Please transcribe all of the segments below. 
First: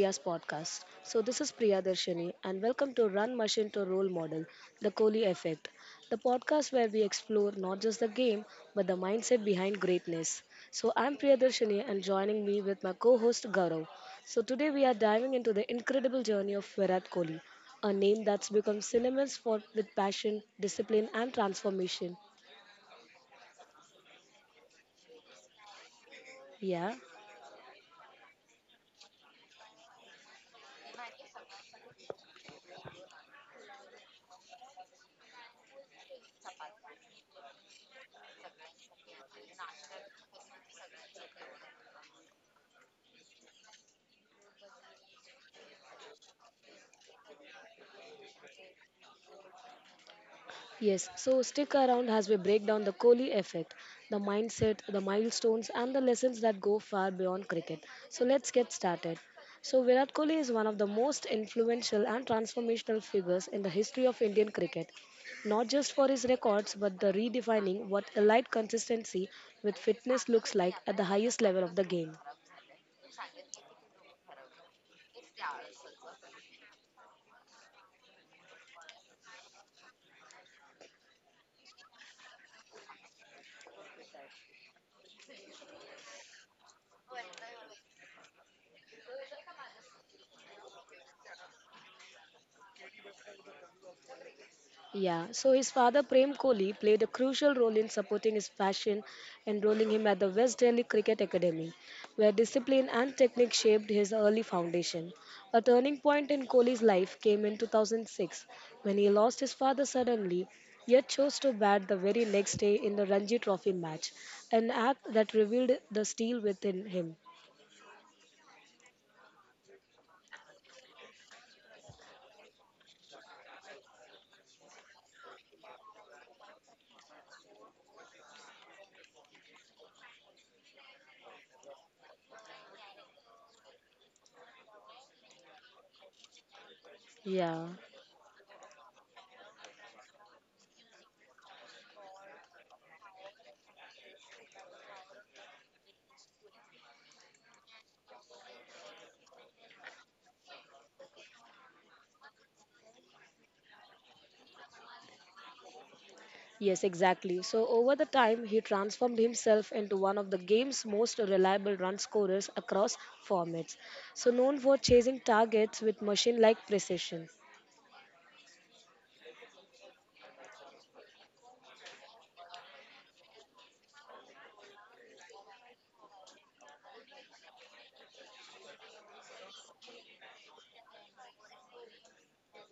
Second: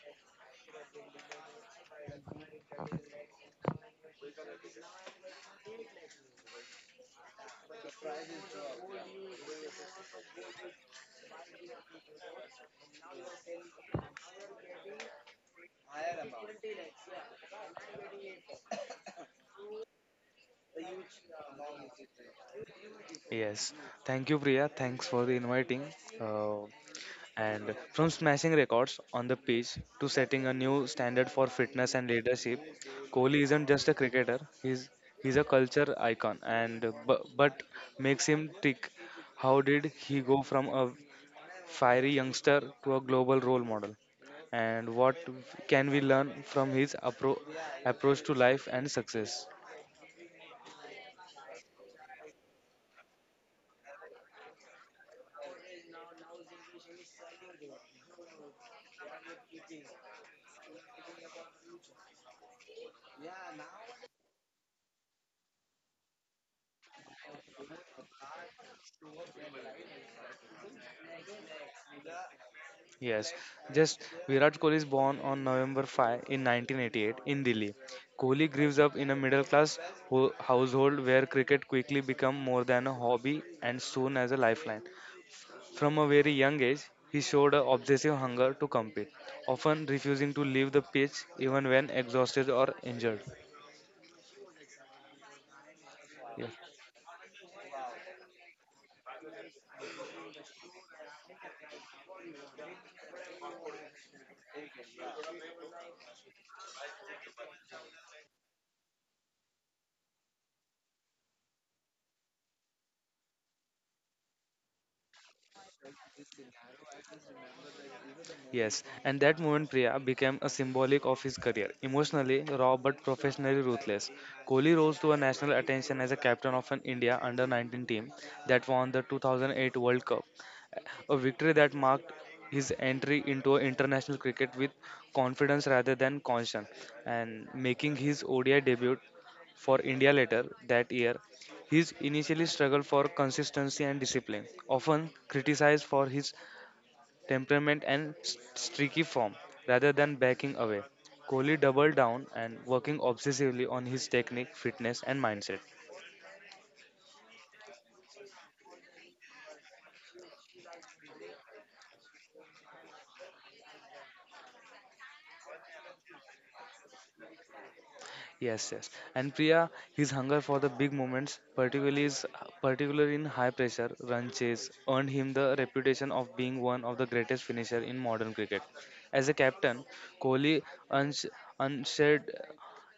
Priya's podcast. So, this is Priya Darshini, and welcome to Run Machine to Role Model, The Kohli Effect, the podcast where we explore not just the game but the mindset behind greatness. So, I'm Priya Darshini, and joining me with my co host Gaurav. So, today we are diving into the incredible journey of Virat Kohli, a name that's become synonymous with passion, discipline, and transformation. Yes, thank you, Priya. Thanks for the inviting. Uh, Yeah. and from smashing records on the pitch to setting a new standard for fitness and leadership, Kohli isn't just a cricketer. He's a culture icon. And but makes him tick. How did he go from a fiery youngster to a global role model? And what can we learn from his approach to life and success? Yes, so stick around as we break down the Kohli effect, the mindset, the milestones, and the lessons that go far beyond cricket. So let's get started. So Virat Kohli is one of the most influential and transformational figures in the history of Indian cricket, not just for his records but the redefining what elite consistency with fitness looks like at the highest level of the game. Yes, just Virat Kohli is born on November 5 in 1988 in Delhi. Kohli grows up in a middle-class household where cricket quickly became more than a hobby and soon as a lifeline. From a very young age, he showed an obsessive hunger to compete, often refusing to leave the pitch even when exhausted or injured. Yeah, so his father Prem Yes. Kohli played a crucial role in supporting his passion, enrolling him at the West Delhi Cricket Academy, where discipline and technique shaped his early foundation. A turning point in Kohli's life came in 2006 when he lost his father suddenly, yet chose to bat the very next day in the Ranji Trophy match, an act that revealed the steel within him. Yes, and that moment, Priya, became a symbolic of his career. Emotionally raw but professionally ruthless, Kohli rose to a national attention as a captain of an India under 19 team that won the 2008 World Cup, a victory that marked his entry into international cricket with confidence rather than caution, and Yeah. making his ODI debut for India later that year. He initially struggled for consistency and discipline, often criticized for his temperament and streaky form rather than backing away. Kohli doubled down and working obsessively on his technique, fitness and mindset. Yes, exactly. So over the time, he transformed himself into one of the game's most reliable run scorers across formats. So known for chasing targets with machine-like precision. Yes, yes. And Priya, his hunger for the big moments, particularly in high pressure run chase, earned him the reputation of being one of the greatest finisher in modern cricket. As a captain, Kohli uns- unshared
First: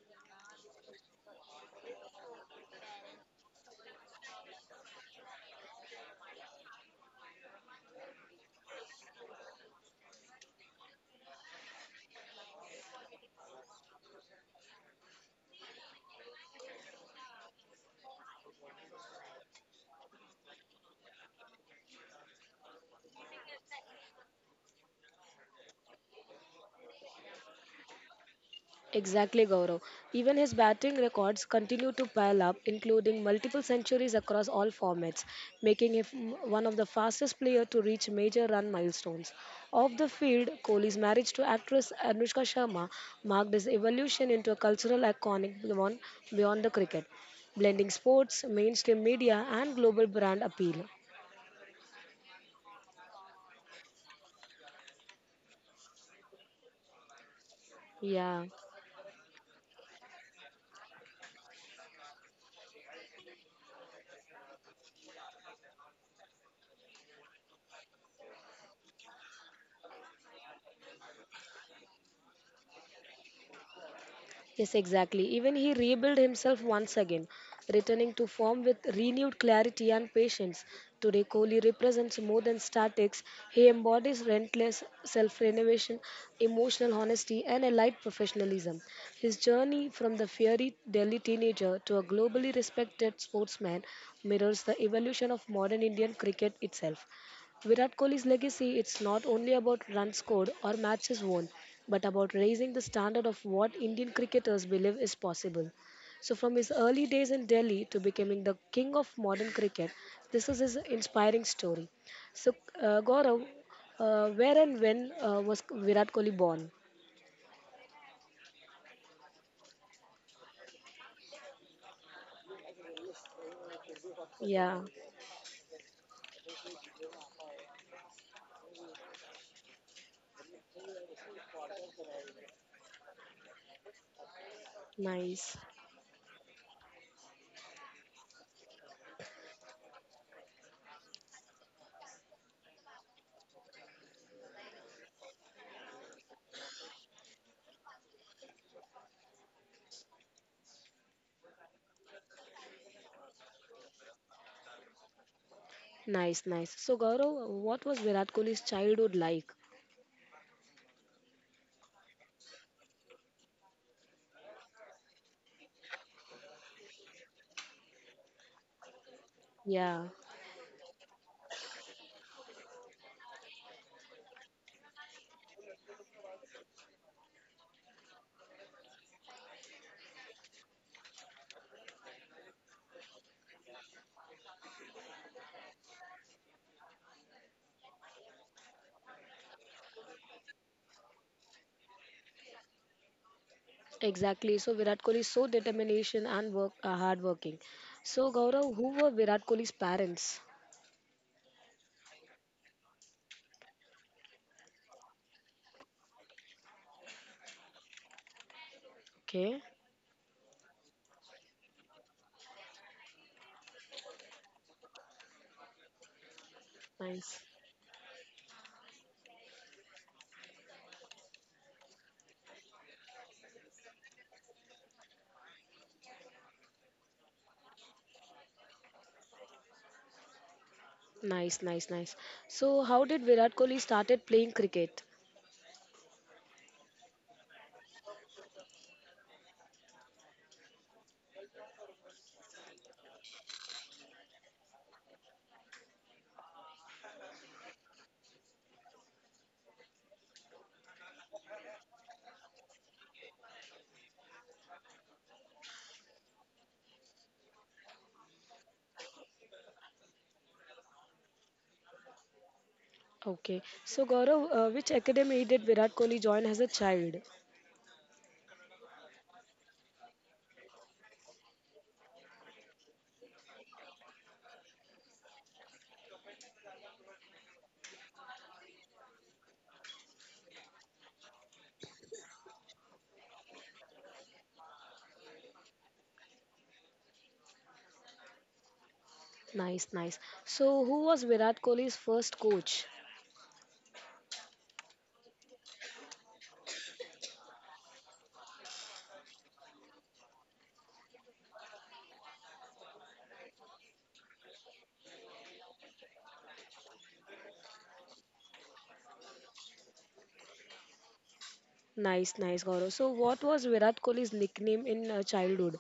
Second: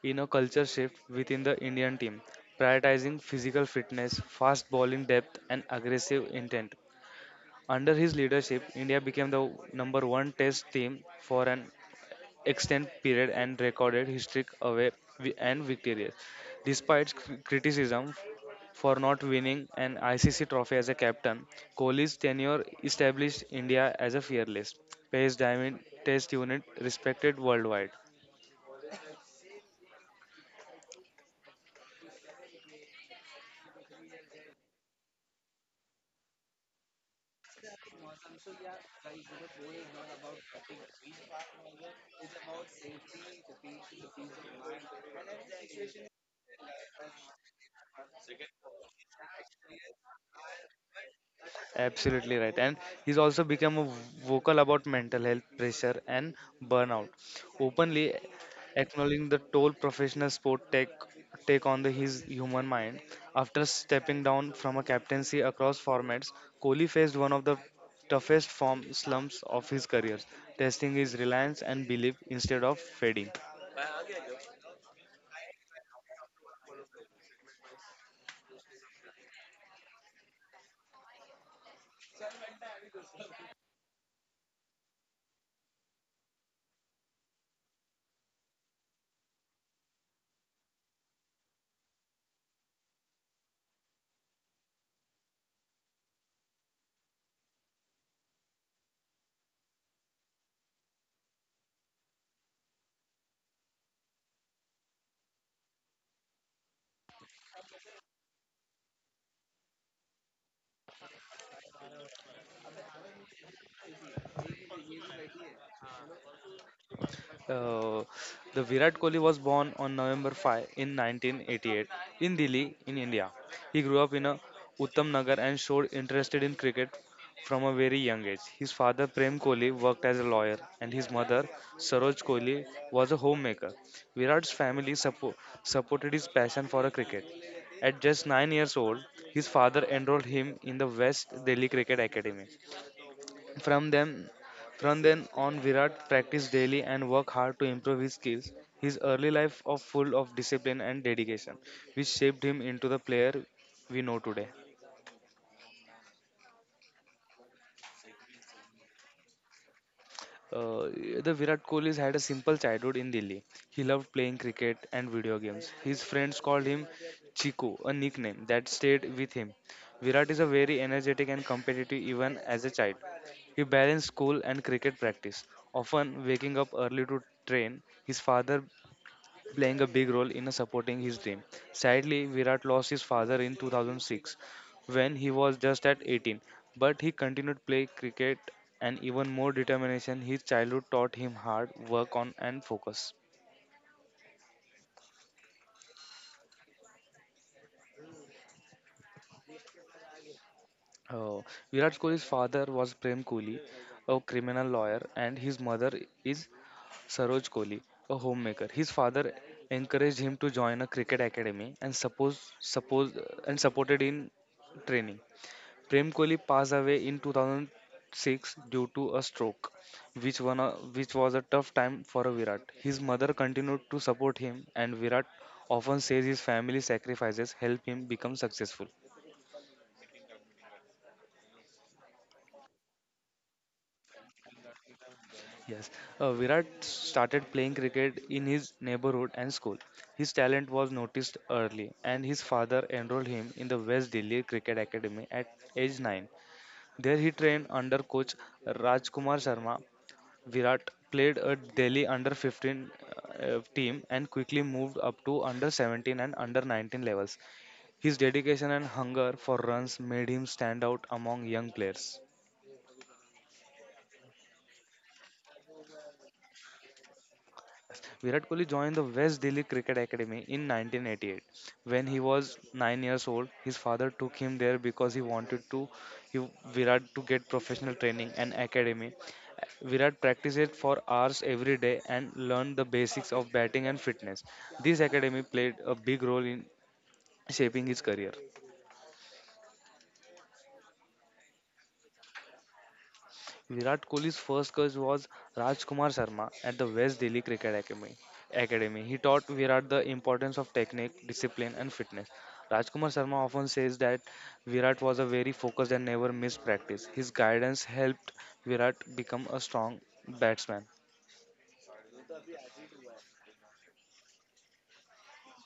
in a culture shift within the Indian team, prioritizing physical fitness, fast bowling depth, and aggressive intent. Under his leadership, India became the number one test team for an extended period and recorded history away and victorious. Despite criticism for not winning an ICC trophy as a captain, Kohli's tenure established India as a fearless, pace diamond test unit respected worldwide. Exactly, Gaurav. Even his batting records continue to pile up, including multiple centuries across all formats, making him one of the fastest players to reach major run milestones. Off the field, Kohli's marriage to actress Anushka Sharma marked his evolution into a cultural iconic beyond the cricket, blending sports, mainstream media, and global brand appeal. Absolutely right. And he's also become a vocal about mental health pressure and burnout, openly Yeah. acknowledging the toll professional sport take on the, his human mind. After stepping down from a captaincy across formats, Kohli faced one of the toughest form slumps of his career, testing his reliance and belief instead of fading. Yes, exactly. Even he rebuilt himself once again, returning to form with renewed clarity and patience. Today, Kohli represents more than statics. He embodies relentless self renovation, emotional honesty, and a light professionalism. His journey from the fiery Delhi teenager to a globally respected sportsman mirrors the evolution of modern Indian cricket itself. Virat Kohli's legacy, it's not only about runs scored or matches won, but about raising the standard of what Indian cricketers believe is possible. So from his early days in Delhi to becoming the king of modern cricket, this is his inspiring story. So Gaurav, where and when was Virat Kohli born? Uh, the Virat Kohli was born on November 5 in 1988 in Delhi, in India. He grew up in a Yeah, Uttam Nagar and showed interest in cricket from a very young age. His father Prem Kohli worked as a lawyer and his mother Saroj Kohli was a homemaker. Virat's family nice, supported his passion for a cricket. At just 9 years old, his father enrolled him in the West Delhi Cricket Academy. From them, from then on, Virat practiced daily and worked hard to improve his skills. His early life was full of discipline and dedication, which shaped him into the player we know today. nice, nice. So Gaurav, what was Virat Kohli's childhood like? Uh, the Virat Kohli had a simple childhood in Delhi. He loved playing cricket and video games. His friends called him Chiku, a nickname that stayed with him. Yeah. Virat is a very energetic and competitive even as a child. He balanced school and cricket practice, often waking up early to train. His father playing a big role in supporting his dream. Sadly, Virat lost his father in 2006 when he was just at 18, but he continued to play cricket and even more determination. His childhood taught him hard work on and focus. Exactly. So Virat Kohli is so determination and work hardworking. So Gaurav, who were Virat Kohli's parents? Uh, Virat Kohli's father was Prem Kohli, a criminal lawyer, and his mother is Saroj Kohli, a homemaker. His father Okay, encouraged him to join a cricket academy and suppose suppose and supported in training. Prem Kohli passed away nice, in 2006 due to a stroke, which, which was a tough time for a Virat. His mother continued to support him, and Virat often says his family sacrifices help him become successful. nice, nice, nice. So how did Virat Kohli started playing cricket? Yes, Virat started playing cricket in his neighborhood and school. His talent was noticed early, and his father enrolled him in the West Delhi Cricket Academy at age 9. There he trained under coach Rajkumar Sharma. Virat played a Delhi under 15 team and quickly moved up to under 17 and under 19 levels. His dedication and hunger for runs made him stand out among young players. Okay. So Gaurav, which academy did Virat Kohli join as a child? Virat Kohli joined the West Delhi Cricket Academy in 1988. When he was 9 years old, his father took him there because he wanted to Virat to get professional training and academy. Virat practiced for hours every day and learned the basics of batting and fitness. This academy played a big role in shaping his career. Nice, nice. So who was Virat Kohli's first coach? Virat Kohli's first coach was Rajkumar Sharma at the West Delhi Cricket Academy. He taught Virat the importance of technique, discipline, and fitness. Rajkumar Sharma often says that Virat was a very focused and never missed practice. His guidance helped Virat become a strong batsman. Nice, nice, Gaurav. So what was Virat Kohli's nickname in childhood?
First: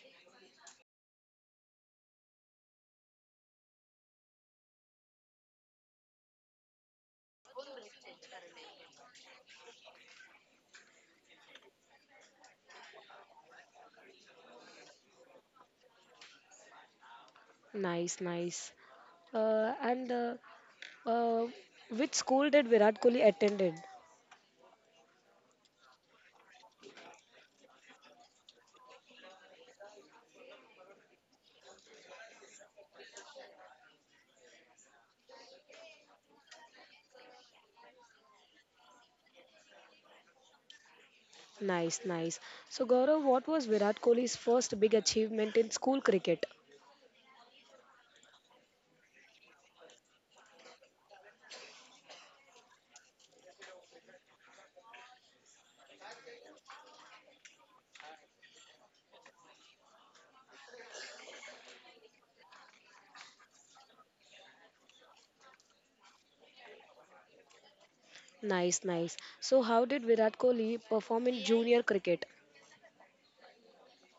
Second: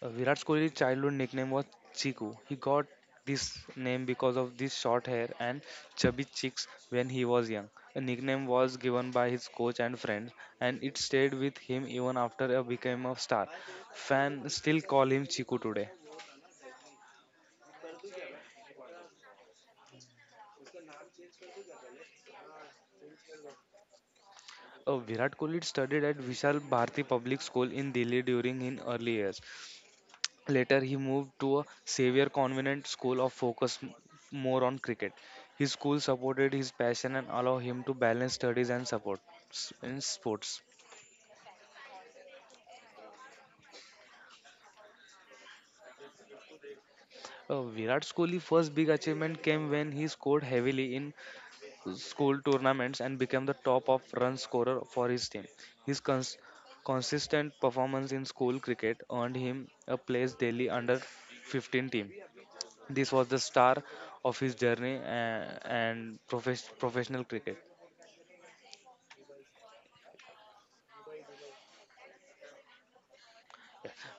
Virat Kohli's childhood nickname was Chiku. He got this name because of his short hair and chubby cheeks when he was young. The nickname was given by his coach and friends, and it stayed with him even after he became a star. Fans still call him Chiku today. Nice, nice. And Uh, which school did Virat Kohli attended? Virat Kohli studied at Vishal Bharati Public School in Delhi during his early years. Later, he moved to a Xavier Convent school of focus more on cricket. His school supported his passion and allowed him to balance studies and support in sports. Nice, nice. So Gaurav, what was Virat Kohli's first big achievement in school cricket? Virat Kohli's first big achievement came when he scored heavily in school tournaments and became the top of run scorer for his team. His consistent performance in school cricket earned him a place daily under 15 team. This was the star of his journey and professional cricket. Nice, nice. So how did Virat Kohli perform in junior cricket?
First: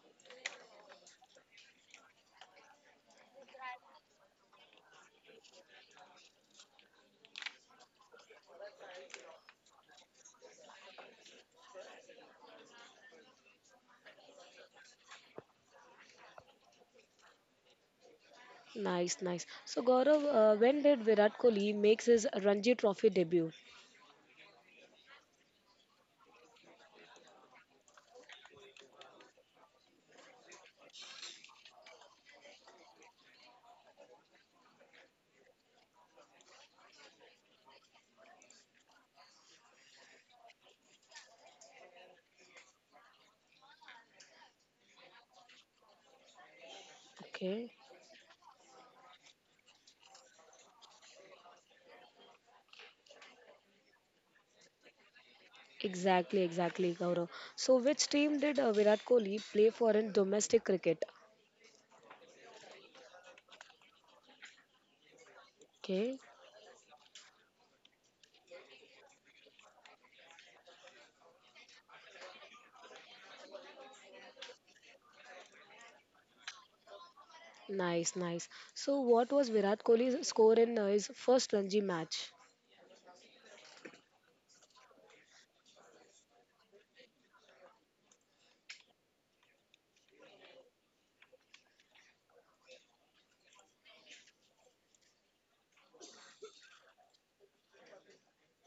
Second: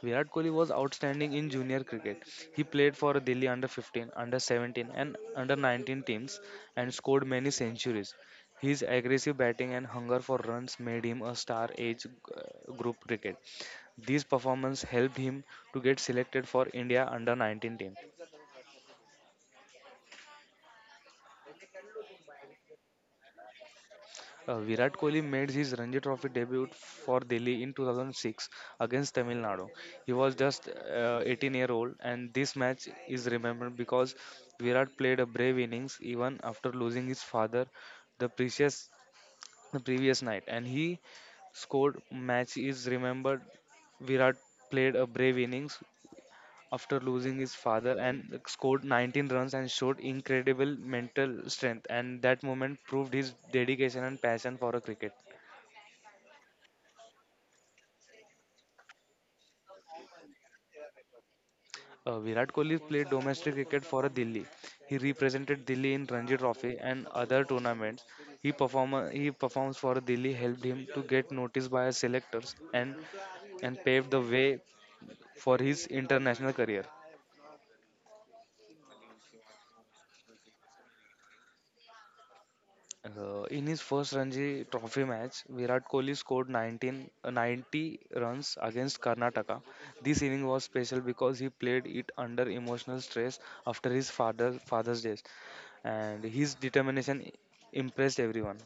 Virat Kohli was outstanding in junior cricket. He played for Delhi under 15, under 17 and under 19 teams and scored many centuries. His aggressive batting and hunger for runs made him a star age group cricket. These performances helped him to get selected for India under 19 team. Nice, nice. So Gaurav, when did Virat Kohli makes his Ranji Trophy debut? Virat Kohli made his Ranji Trophy debut for Delhi in 2006 against Tamil Nadu. He was just 18-year-old, and this match is remembered because Virat played a brave innings even after losing his father the previous the previous night, and he scored. Match is remembered. Virat played a brave innings after losing his Okay. father and scored 19 runs and showed incredible mental strength, and that moment proved his dedication and passion for a cricket. Exactly, exactly, Gaurav. So which team did Virat Kohli play for in domestic cricket? Virat Kohli played domestic cricket for Delhi. He represented Delhi in Okay. Ranji Trophy and other tournaments. He performs for Delhi helped him to get noticed by selectors and paved the way for his international career. Nice, nice. So what was Virat Kohli's score in his first Ranji match? In his first Ranji Trophy match, Virat Kohli scored 19, 90 runs against Karnataka. This inning was special because he played it under emotional stress after his father's death, and his determination impressed everyone.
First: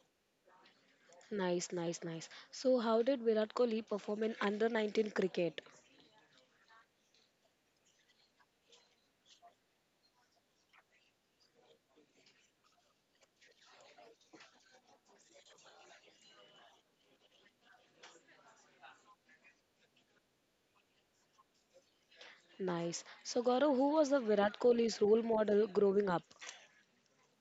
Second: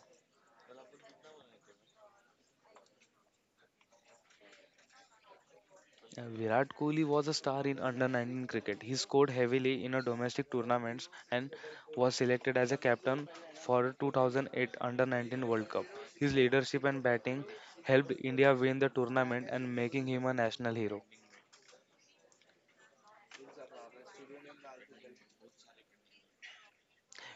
Nice, nice, nice. So, how did Virat Kohli perform in under 19 cricket? Virat Kohli was a star in under 19 cricket. He scored heavily in a domestic tournaments and was selected as a captain for 2008 under 19 World Cup. His leadership and batting helped India win the tournament and making him a national hero. Nice. So, Gaurav, who was the Virat Kohli's role model growing up?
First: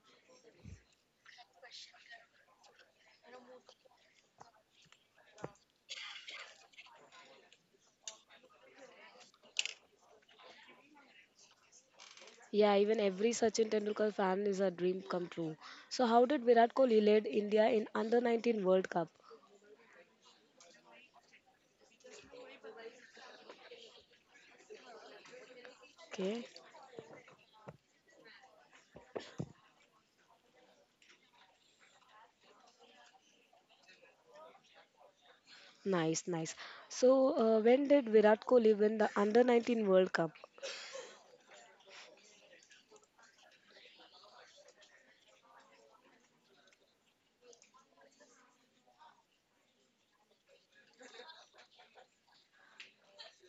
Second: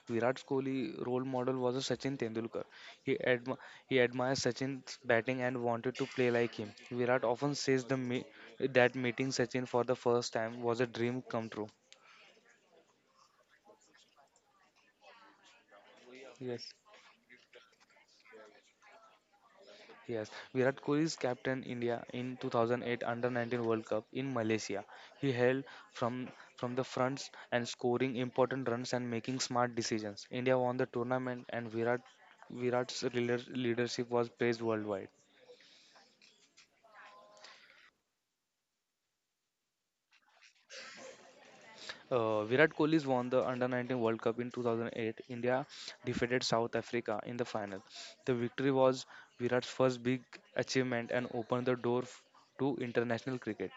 Virat Kohli's role model was a Sachin Tendulkar. He, admi- he admired Sachin's batting and wanted to play like him. Virat often says that meeting Sachin for the first time was a dream come true. Yeah, even every Sachin Tendulkar fan is a dream come true. So, how did Yes. Virat Kohli lead India in under 19 World Cup? Yes, Virat Kohli is captain India in 2008 Under 19 World Cup in Malaysia. He held from Okay, from the fronts and scoring important runs and making smart decisions. India won the tournament and Virat's leadership was praised worldwide. nice, nice. So, when did Virat Kohli win the under 19 World Cup? Virat Kohli's won the Under 19 World Cup in 2008. India defeated South Africa in the final. The victory was Virat's first big achievement and opened the door to international cricket.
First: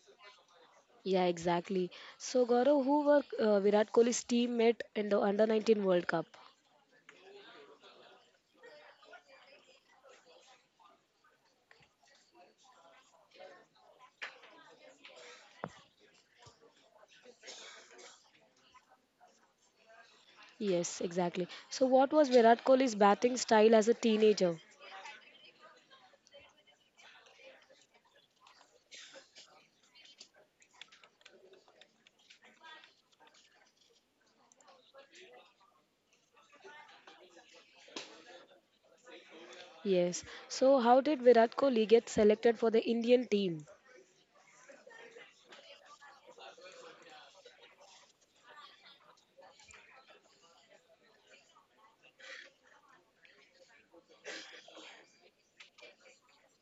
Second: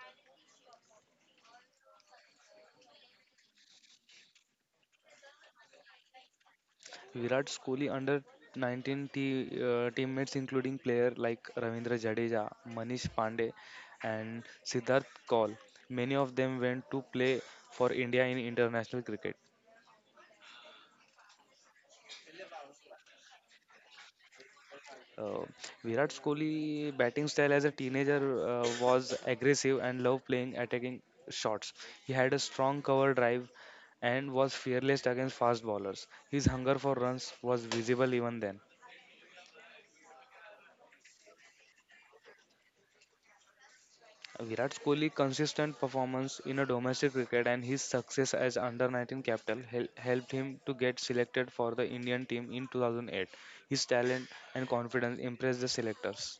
Yeah, exactly. So, Gaurav, who were Virat Kohli's teammate in the under 19 World Cup? Virat's Kohli Under 19 teammates, including players like Ravindra Jadeja, Manish Pandey, and Siddharth Kaul, many of them went to play for India in international cricket. Yes, exactly. So, what was Virat Kohli's batting style as a teenager? Uh, Virat Kohli batting style as a teenager was aggressive and loved playing attacking shots. He had a strong cover drive and was fearless against fast bowlers. His hunger for runs was visible even then. Yes. So, how did Virat Kohli get selected for the Indian team? Virat Kohli's consistent performance in a domestic cricket and his success as under 19 captain helped him to get selected for the Indian team in 2008. His talent and confidence impressed the selectors.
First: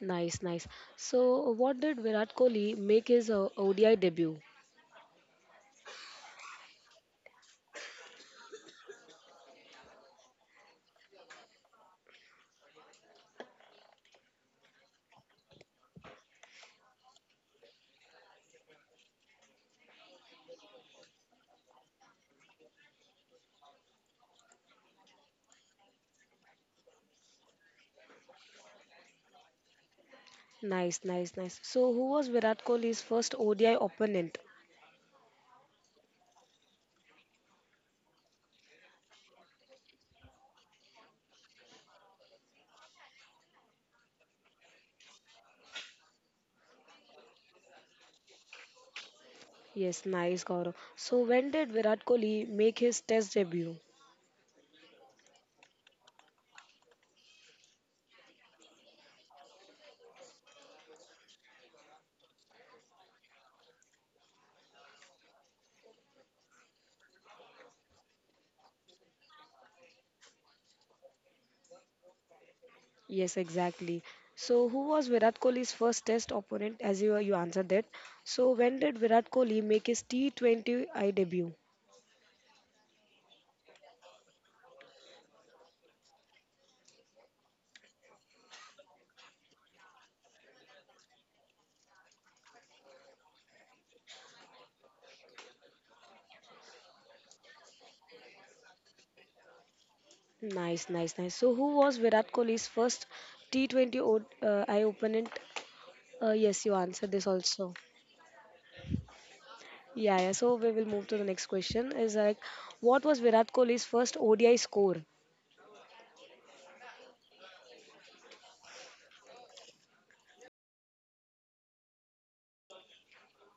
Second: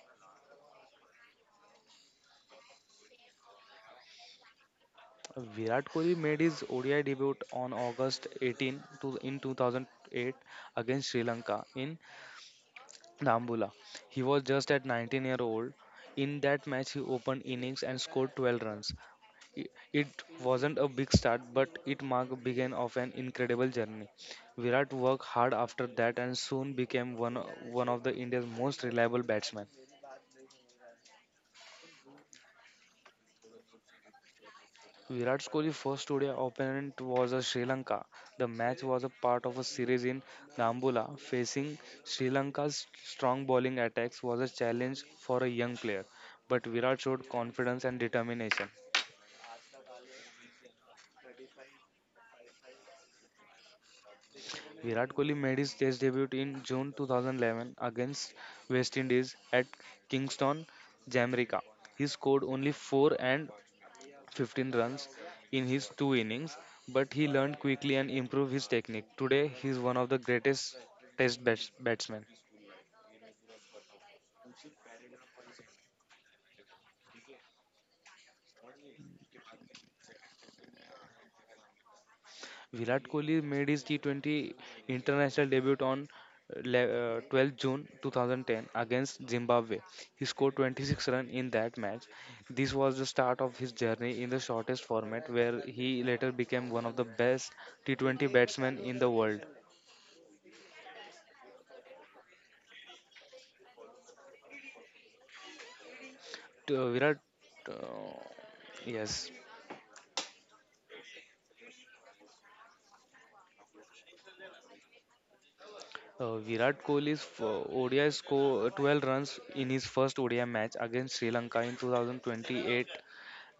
Nice, nice. So, what did Virat Kohli make his ODI debut? Virat Kohli made his ODI debut on August 18 to, in 2008 against Sri Lanka in Dambulla. He was just at 19-year-old. In that match, he opened innings and scored 12 runs. I- It wasn't a big start, but it marked the beginning of an incredible journey. Virat worked hard after that and soon became one of the India's most reliable batsmen. Nice, nice, nice. So, who was Virat Kohli's first ODI opponent? Virat Kohli's first ODI opponent was a Sri Lanka. The match was a part of a series in Dambulla. Facing Sri Lanka's strong bowling attacks was a challenge for a young player, but Virat showed confidence and determination. Yes, nice, Gaurav. So, when did Virat Kohli make his test debut? Virat Kohli made his Test debut in June 2011 against West Indies at Kingston, Jamaica. He scored only 4 and 15 runs in his two innings, but he learned quickly and improved his technique. Today, he is one of the greatest test batsmen. Yes, exactly. So, who was Virat Kohli's first test opponent? As you answered that. So, when did Virat Kohli make his T20 I debut? Virat Kohli made his T20 international debut on 12th June 2010 against Zimbabwe. He scored 26 runs in that match. This was the start of his journey in the shortest format, where he later became one of the best T20 batsmen in the world. Nice, nice, nice. So, who was Virat Kohli's first T20 I opponent? Yes, T- you uh, answered Virat, this also. uh, yes. Yeah, yeah. So, we will move to the next question. Is like, what was Virat Kohli's first ODI score? Virat Kohli's ODI score 12 runs in his first ODI match against Sri Lanka in 2028,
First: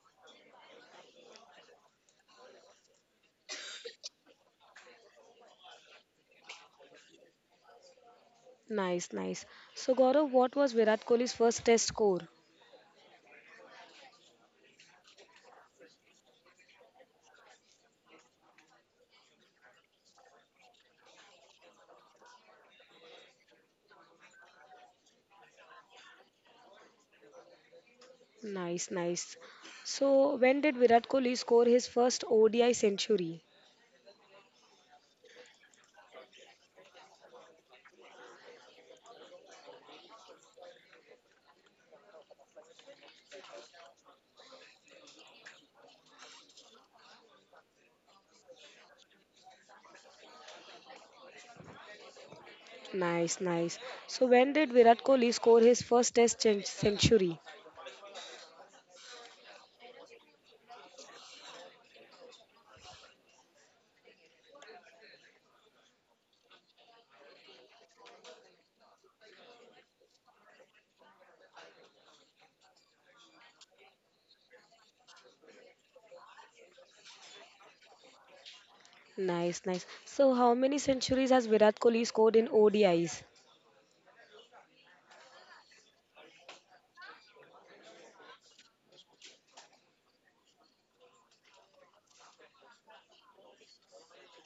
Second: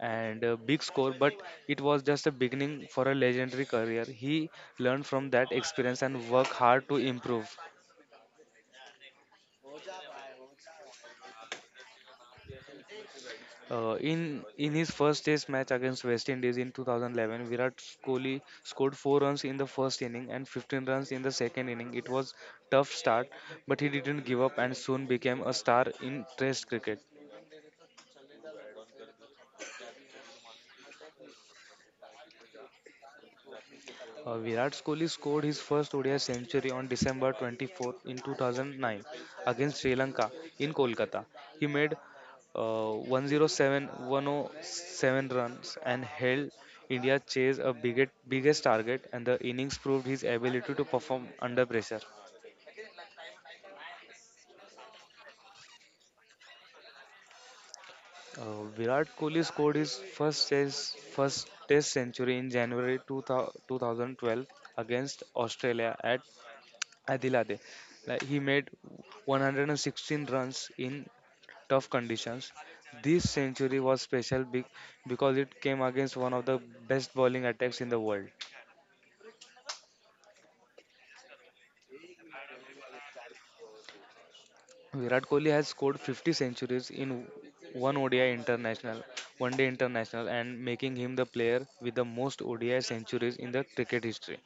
and a big score, but it was just a beginning for a legendary career. He learned from that experience and worked hard to improve. Nice, nice. So, Gaurav, what was Virat Kohli's first test score? In his first test match against West Indies in 2011, Virat Kohli scored 4 runs in the first inning and 15 runs in the second inning. It was tough start, but he didn't give up and soon became a star in test cricket. Nice, nice. So, when did Virat Kohli score his first ODI century? Virat Kohli scored his first ODI century on December 24 in 2009 against Sri Lanka in Kolkata. He made 107 runs and held India chase a biggest target, and the innings proved his ability to perform under pressure. Nice, nice. So, when did Virat Kohli score his first century? Virat Kohli scored his first test century in January 2000 2012 against Australia at Adilade. Like he made 116 runs in tough conditions. This century was special because it came against one of the best bowling attacks in the world. Nice, nice. So, how many centuries has Virat Kohli scored in ODIs? Virat Kohli has scored 50 centuries in one ODI international, one day international, and making him the player with the most ODI centuries in the cricket history.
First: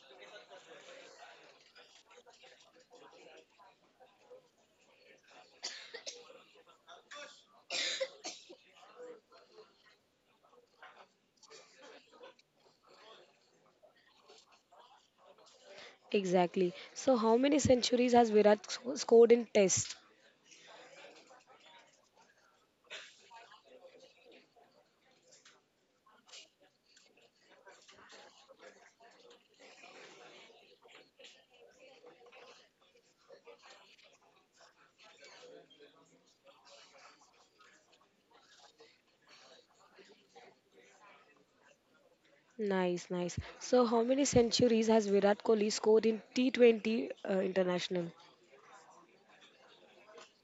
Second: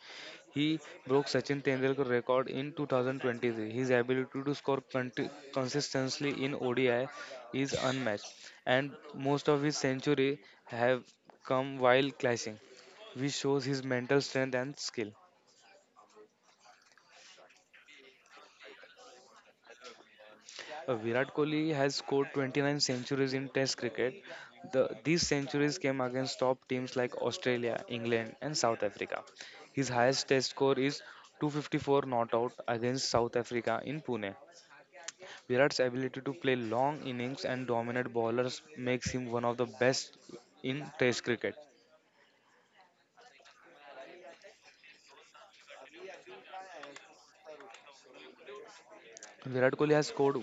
He broke Sachin Tendulkar record in 2023. His ability to score consistently in ODI is unmatched, and most of his century have come while clashing, which shows his mental strength and skill. Exactly. So, how many centuries has Virat scored in Test? Virat Kohli has scored 29 centuries in Test cricket. These centuries came against top teams like Australia, England, and South Africa. His highest Test score is 254 not out against South Africa in Pune. Virat's ability to play long innings and dominate bowlers makes him one of the best in Test cricket. Nice, nice. So, how many centuries has Virat Kohli scored in T20 international? Virat Kohli has scored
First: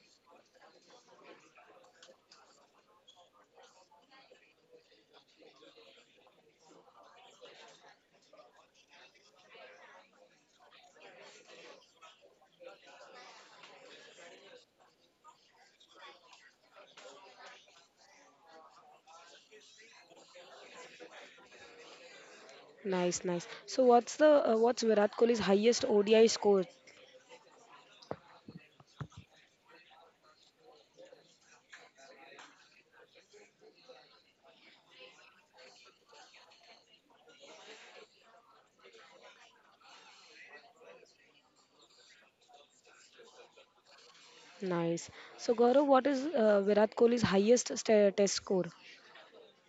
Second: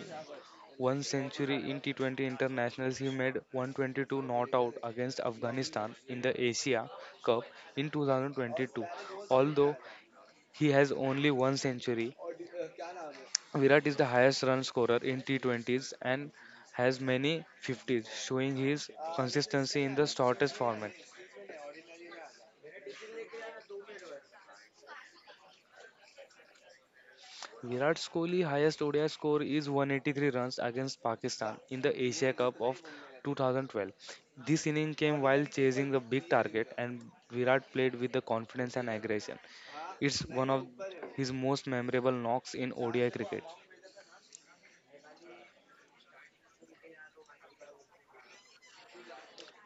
one century in T20 internationals. He made 122 not out against Afghanistan in the Asia Cup in 2022. Although he has only one century, Virat is the highest run scorer in T20s and has many 50s, showing his consistency in the shortest format. Nice, nice. So, what's Virat Kohli's highest ODI score? Virat Kohli's highest ODI score is 183 runs against Pakistan in the Asia Cup of 2012. This inning came while chasing the big target, and Virat played with the confidence and aggression. It's one of his most memorable knocks in ODI cricket. Nice. So Gaurav, what is Virat Kohli's test score?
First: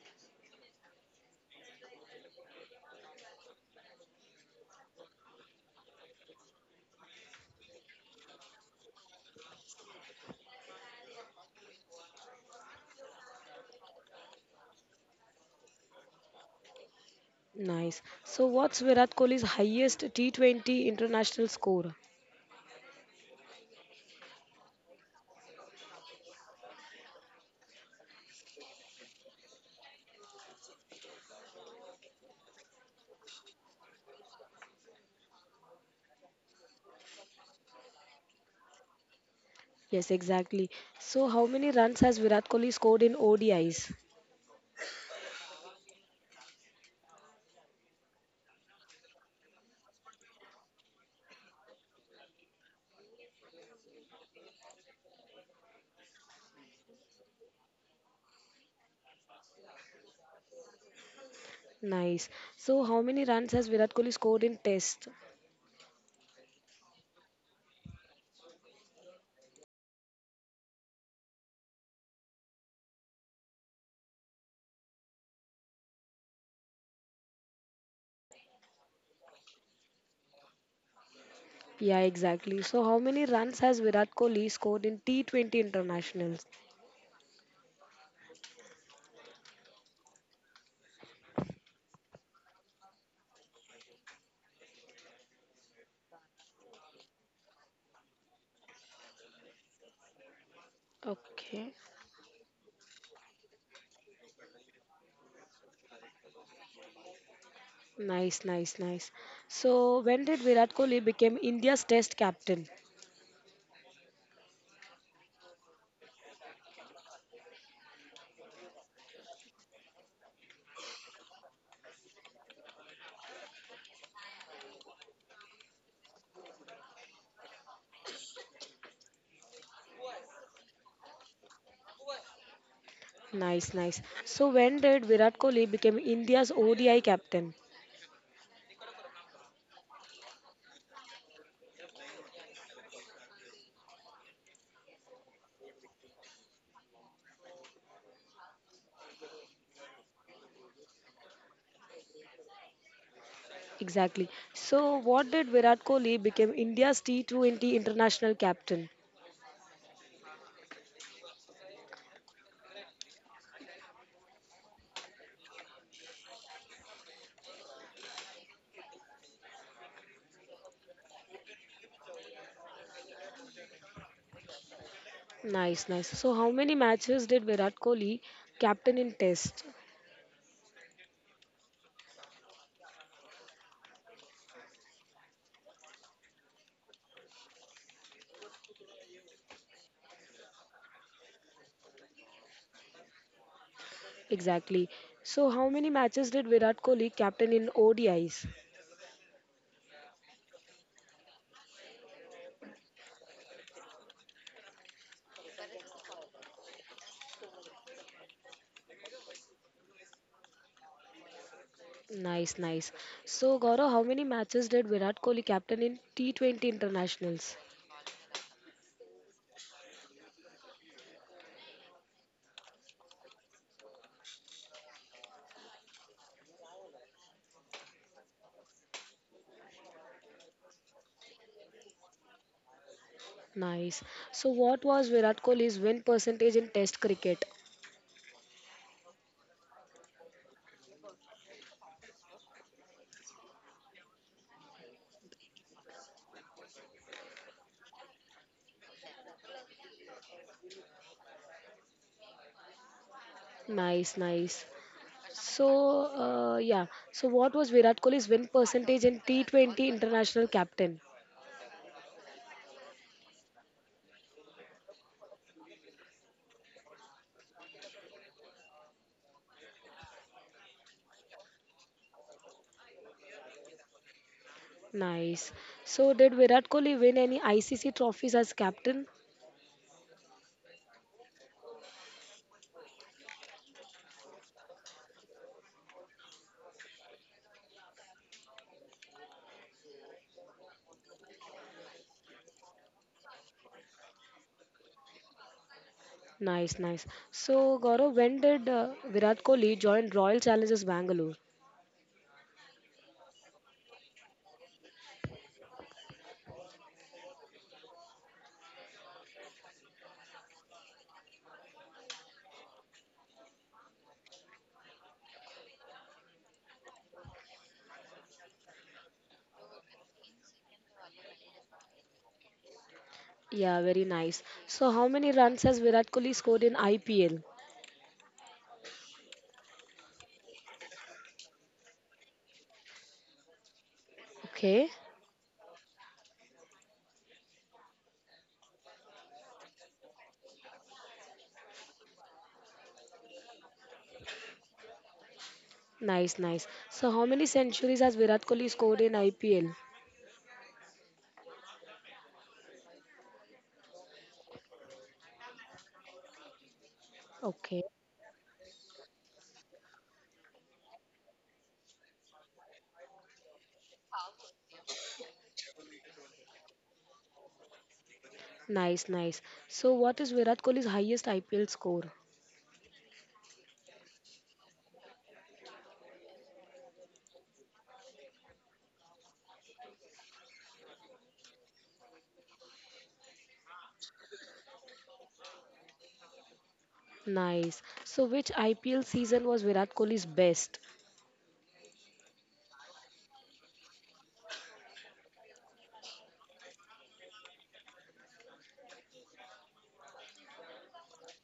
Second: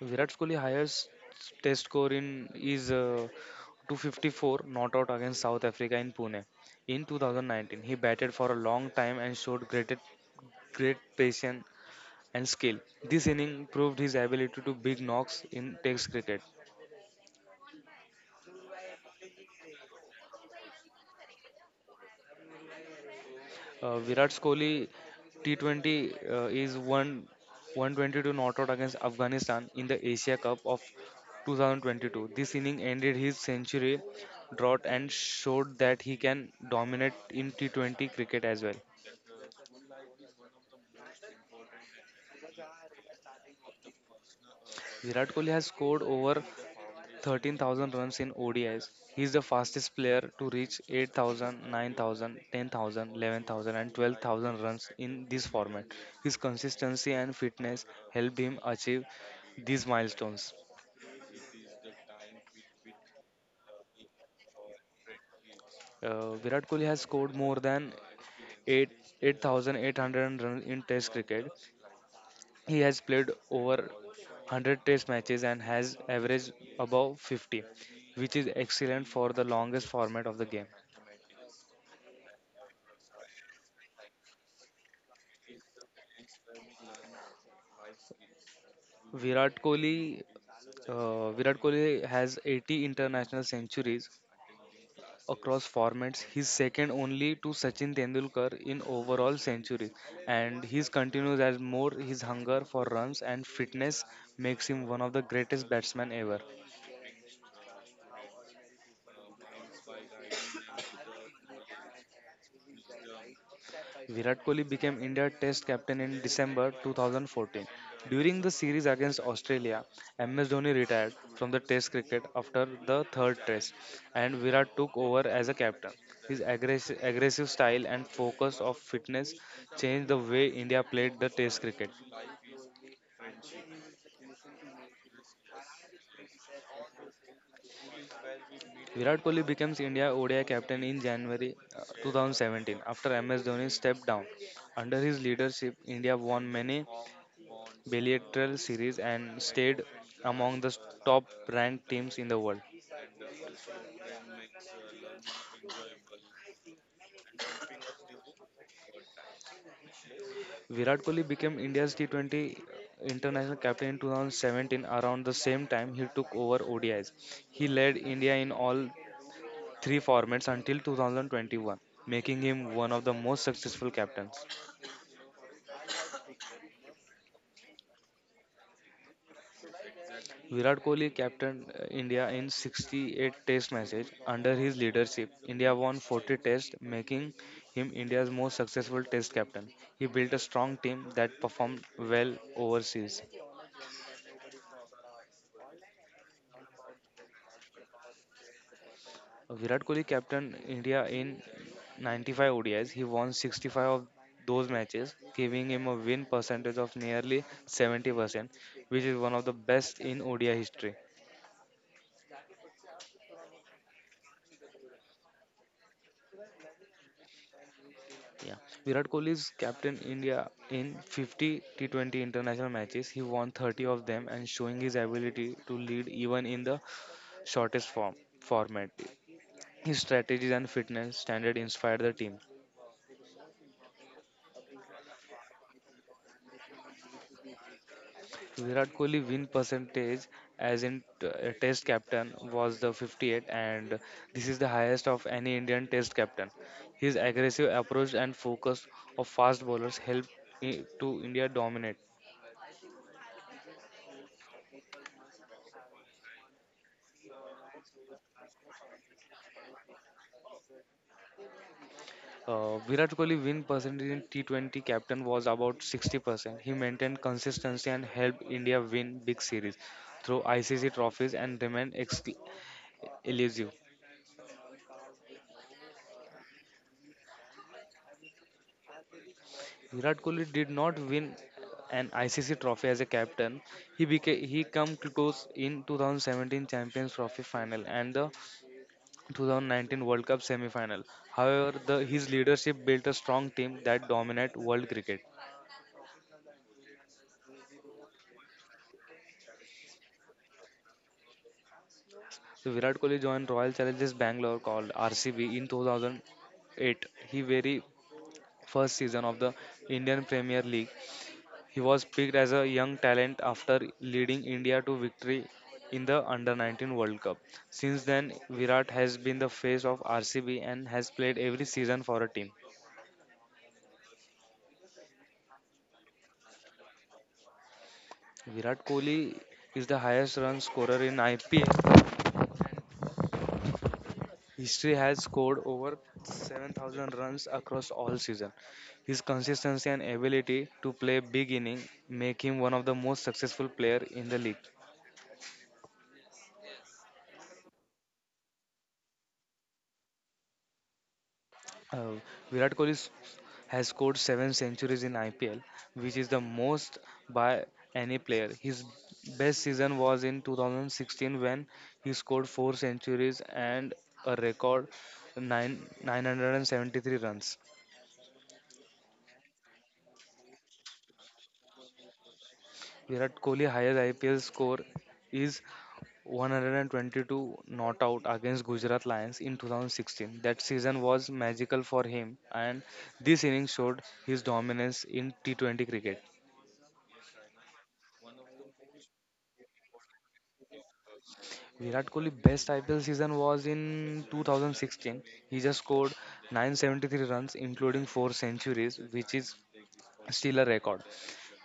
Virat Kohli's highest test score in is 254 not out against South Africa in Pune. In 2019, he batted for a long time and showed great, great patience and skill. This inning proved his ability to big knocks in Test cricket. Nice. So what's Virat Kohli's highest T20 international score? Virat Kohli T20 is one 122 not out against Afghanistan in the Asia Cup of 2022. This inning ended his century drought and showed that he can dominate in T20 cricket as well. Yes, exactly. So how many runs has Virat Kohli scored in ODIs? Virat Kohli has scored over 13,000 runs in ODIs. He is the fastest player to reach 8,000, 9,000, 10,000, 11,000, and 12,000 runs in this format. His consistency and fitness helped him achieve these milestones. Nice. So how many runs has Virat Kohli scored in test? Virat Kohli has scored more than 8 8,800 runs in Test cricket. He has played over 100 Test matches and has averaged above 50, which is excellent for the longest format of the game. Yeah, exactly. So how many runs has Virat Kohli scored in T20 internationals? Virat Kohli Virat Kohli has 80 international centuries across formats. He's second only to Sachin Tendulkar in overall centuries, and his continues as Okay. more his hunger for runs and fitness makes him one of the greatest batsmen ever. Nice, nice, nice. So when did Virat Kohli become India's test captain? Virat Kohli became India Test captain in December 2014. During the series against Australia, MS Dhoni retired from the Test cricket after the third Test, and Virat took over as a captain. His aggressive, aggressive style and focus of fitness changed the way India played the Test cricket. Nice, nice. So when did Virat Kohli become India's ODI captain? Virat Kohli becomes India ODI captain in January 2017 after MS Dhoni stepped down. Under his leadership, India won many bilateral series and stayed among the top ranked teams in the world. Exactly. So what did Virat Kohli become India's T20 international captain? Virat Kohli became India's T20 international captain in 2017 around the same time he took over ODIs. He led India in all three formats until 2021, making him one of the most successful captains. Nice, nice. So how many matches did Virat Kohli captain in Test? Virat Kohli captained India in 68 test matches. Under his leadership, India won 40 tests, making him India's most successful test captain. He built a strong team that performed well overseas. Exactly. So how many matches did Virat Kohli captain in ODIs? Virat Kohli captained India in 95 ODIs. He won 65 of those matches, giving him a win percentage of nearly 70%, which is one of the best in ODI history. Nice, nice. So Gaurav, how many matches did Virat Kohli captain in T20 internationals? Yeah, Virat Kohli is captain India in 50 T20 international matches. He won 30 of them and showing his ability to lead even in the shortest form format. His strategies and fitness standard inspired the team. Nice. So what was Virat Kohli's win percentage in Test cricket? Virat Kohli win percentage as test captain was the 58, and this is the highest of any Indian test captain. His aggressive approach and focus of fast bowlers helped to India dominate. Nice, nice. So, yeah. So, what was Virat Kohli's win percentage in T20 international captain? Virat Kohli win percentage in T20 captain was about 60%. He maintained consistency and helped India win big series through ICC trophies and remained elusive. Nice. So, did Virat Kohli win any ICC trophies as captain? Virat Kohli did not win an ICC trophy as a captain. He come close in 2017 Champions Trophy final and the 2019 World Cup semi final. However, his leadership built a strong team that dominate world cricket. Nice, nice. So, Gaurav, when did Virat Kohli join Royal Challengers Bangalore? So Virat Kohli joined Royal Challengers Bangalore called RCB in 2008. He very first season of the Indian Premier League. He was picked as a young talent after leading India to victory in the Under 19 World Cup. Since then, Virat has been the face of RCB and has played every season for a team. Yeah, very nice. So, how many runs has Virat Kohli scored in IPL? Virat Kohli is the highest run scorer in IPL history, Okay. has scored over 7,000 runs across all season. His consistency and ability to play big inning make him one of the most successful player in the league. Nice, nice. So, how many centuries has Virat Kohli scored in IPL? Uh, Virat Kohli has scored seven centuries in IPL, which is the most by Okay. any player. His best season was in 2016 when he scored four centuries and a record nine 973 runs. Nice, nice. So, what is Virat Kohli's highest IPL score? Virat Kohli's highest IPL score is 122 not out against Gujarat Lions in 2016. That season was magical for him, and this innings showed his dominance in T20 cricket. Nice. So, which IPL season was Virat Kohli's best? Virat Kohli's best IPL season was in 2016. He just scored 973 runs, including four centuries, which is still a record.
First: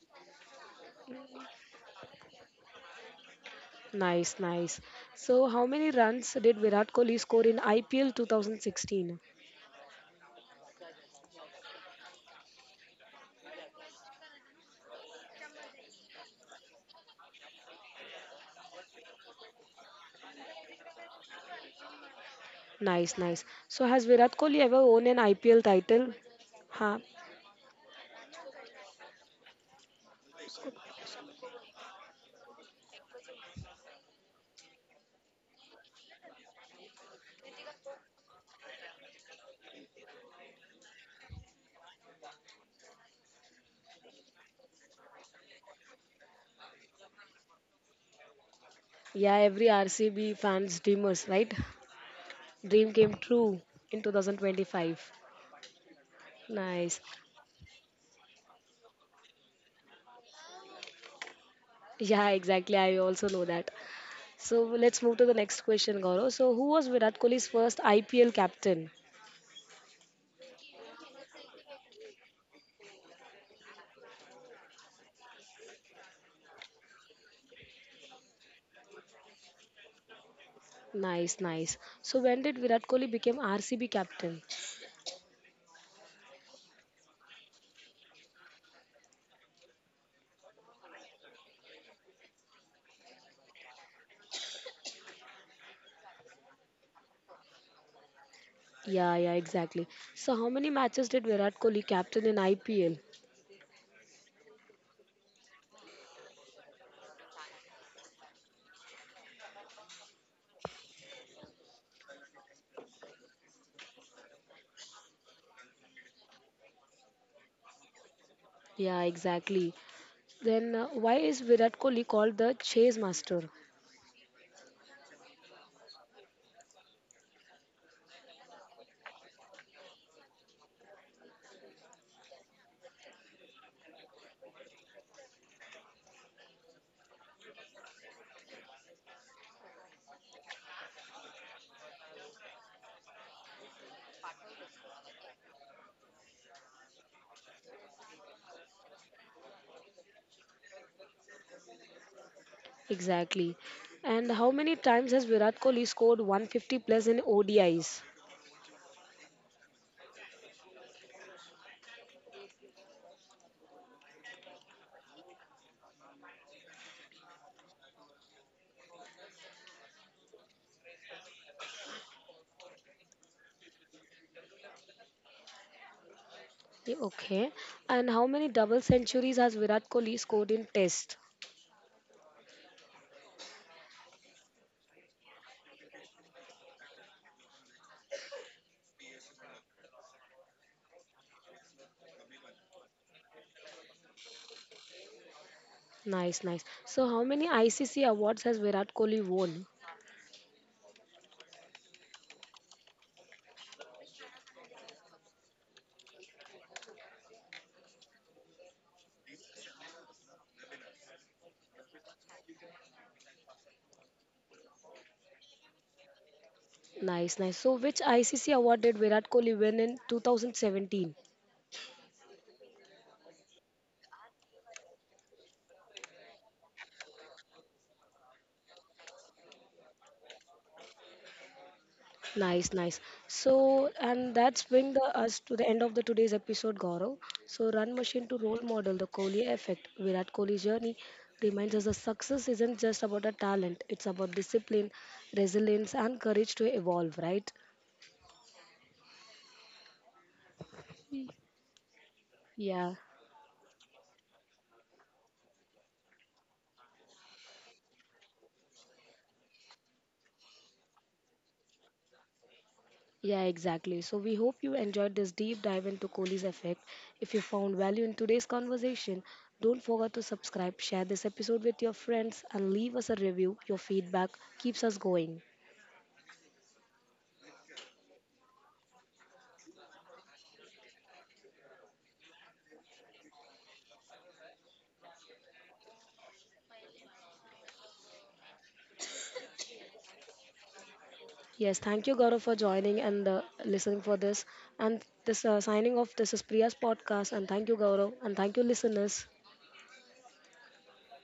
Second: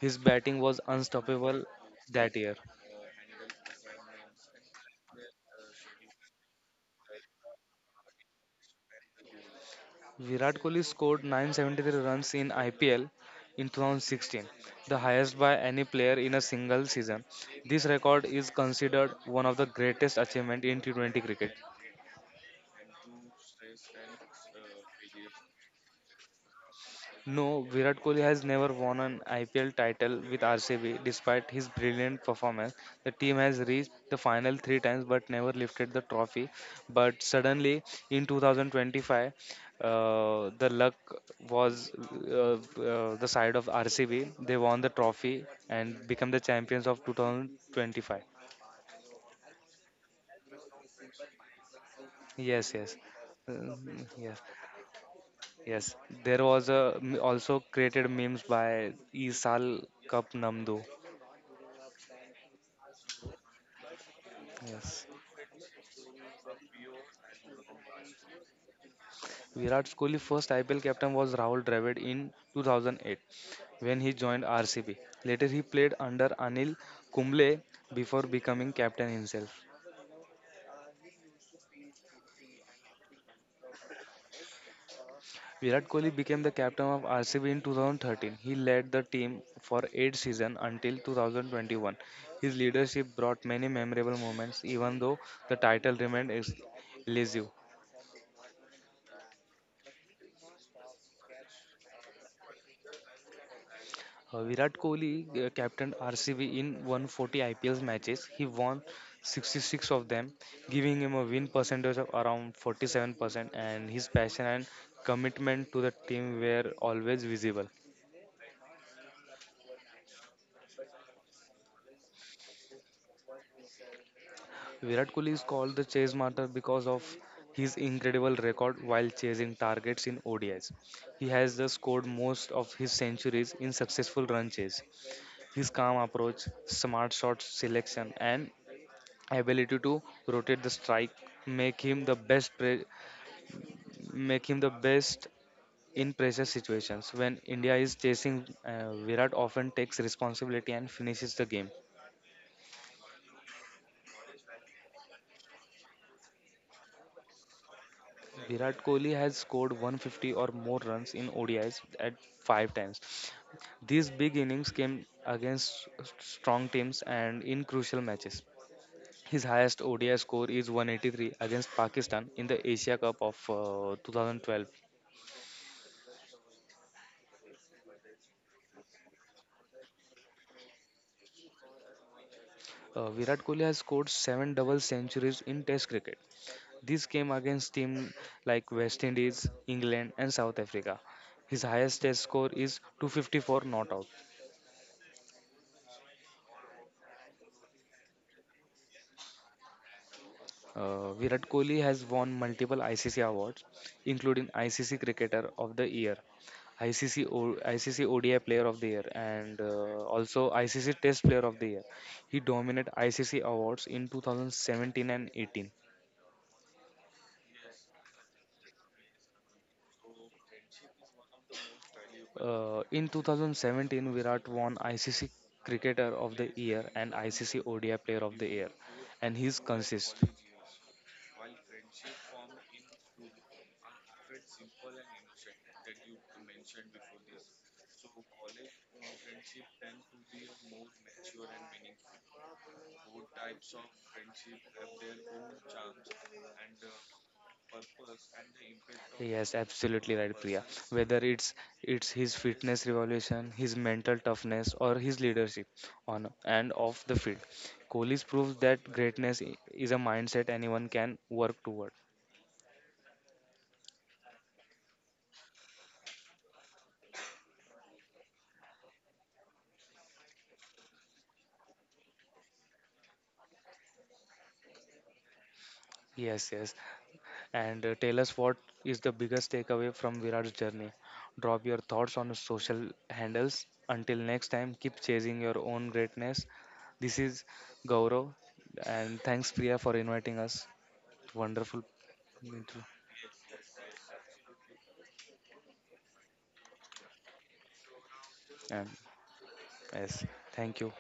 His batting was unstoppable that year. Nice, nice. So, how many runs did Virat Kohli score in IPL 2016? Virat Kohli scored 973 runs in IPL in 2016, the highest by any player in a single season. This record is considered one of the greatest achievements in T20 cricket. Nice, nice. So, has Virat Kohli ever won an IPL title? Huh? No, Virat Kohli has never won an IPL title with RCB. Despite his brilliant performance, the team has reached the final three times but never lifted the trophy. But suddenly, in 2025, the luck was uh, the side of RCB. They won the trophy and become the champions of 2025. Yeah, every RCB fans dreamers, right? Yes, Dream came yes. true Uh, in yes, 2025. yes. There was Nice. Also created memes by Isal Cup Namdo. Yeah, exactly. I also know that. So let's Yes. move to the next question, Gaurav. So who was Virat Kohli's first IPL captain? Virat Kohli's first IPL captain was Rahul Dravid in 2008 when he joined RCB. Later, he played under Anil Kumble before becoming captain himself. Nice, nice. So when did Virat Kohli become RCB captain? Virat Kohli became the captain of RCB in 2013. He led the team for eight seasons until 2021. His leadership brought many memorable moments, even though the title remained elusive. Yeah, yeah, exactly. So how many matches did Virat Kohli captain in IPL? Virat Kohli captained RCB in 140 IPL matches. He won 66 of them, giving him a win percentage of around 47%, and his passion and commitment to the team were always visible. Yeah, exactly. Then why is Virat Kohli called the chase master? Virat Kohli is called the chase master because of his incredible record while chasing targets in ODIs. He has thus scored most of his centuries in successful run chase. His calm approach, smart shot selection, and ability to rotate the strike make him the best pre- make him the best in pressure situations. When india is chasing, virat often takes responsibility and finishes the game. Exactly. And how many times has Virat Kohli scored 150 plus in ODIs? Virat kohli has scored 150 or more runs in odis at 5 times. These big innings came against strong teams and in crucial matches. His highest ODI score is 183 against Pakistan in the Asia Cup of 2012. Yeah, okay. And how many double centuries has Virat Kohli scored in Test? Virat Kohli has scored seven double centuries in Test cricket. This came against teams like West Indies, England, and South Africa. His highest Test score is 254 not out. Nice, nice. So, how many ICC awards has Virat Kohli won? Virat Kohli has won multiple ICC awards, including ICC Cricketer of the Year, ICC, ICC ODI Player of the Year, and also ICC Test Player of the Year. He dominated ICC awards in 2017 and 18. Nice, nice. So, which ICC award did Virat Kohli win in 2017? In 2017, Virat won ICC Cricketer of the Year and ICC ODI Player of the Year, and he's consist. Nice, nice. So, and us to the end of the today's episode, Gaurav. So, Run Machine to role model, the Kohli effect, Virat Kohli's journey reminds us that success isn't just about a talent; it's about discipline, resilience, and courage to evolve. Right? Yes, absolutely right, Priya. Whether it's his Yeah. fitness revolution, his mental toughness, or his leadership on and off the field, Kohli's proves that greatness is a mindset anyone can work toward. Yeah, exactly. So we hope you enjoyed this deep dive into Kohli's effect. If you found value in today's conversation, don't forget to subscribe, share this episode with your friends, and leave us a review. Your feedback keeps us going. Yes, yes. And tell us what is the biggest takeaway from Virat's journey. Drop your thoughts on his social handles. Until next time, keep chasing your own greatness. This is Gaurav, and thanks Priya for inviting us. Yes, Wonderful, thank you, Gaurav, for and joining and listening for this. And this signing off. This is Priya's podcast, and thank you, Gaurav, and thank you, listeners. yes, thank you.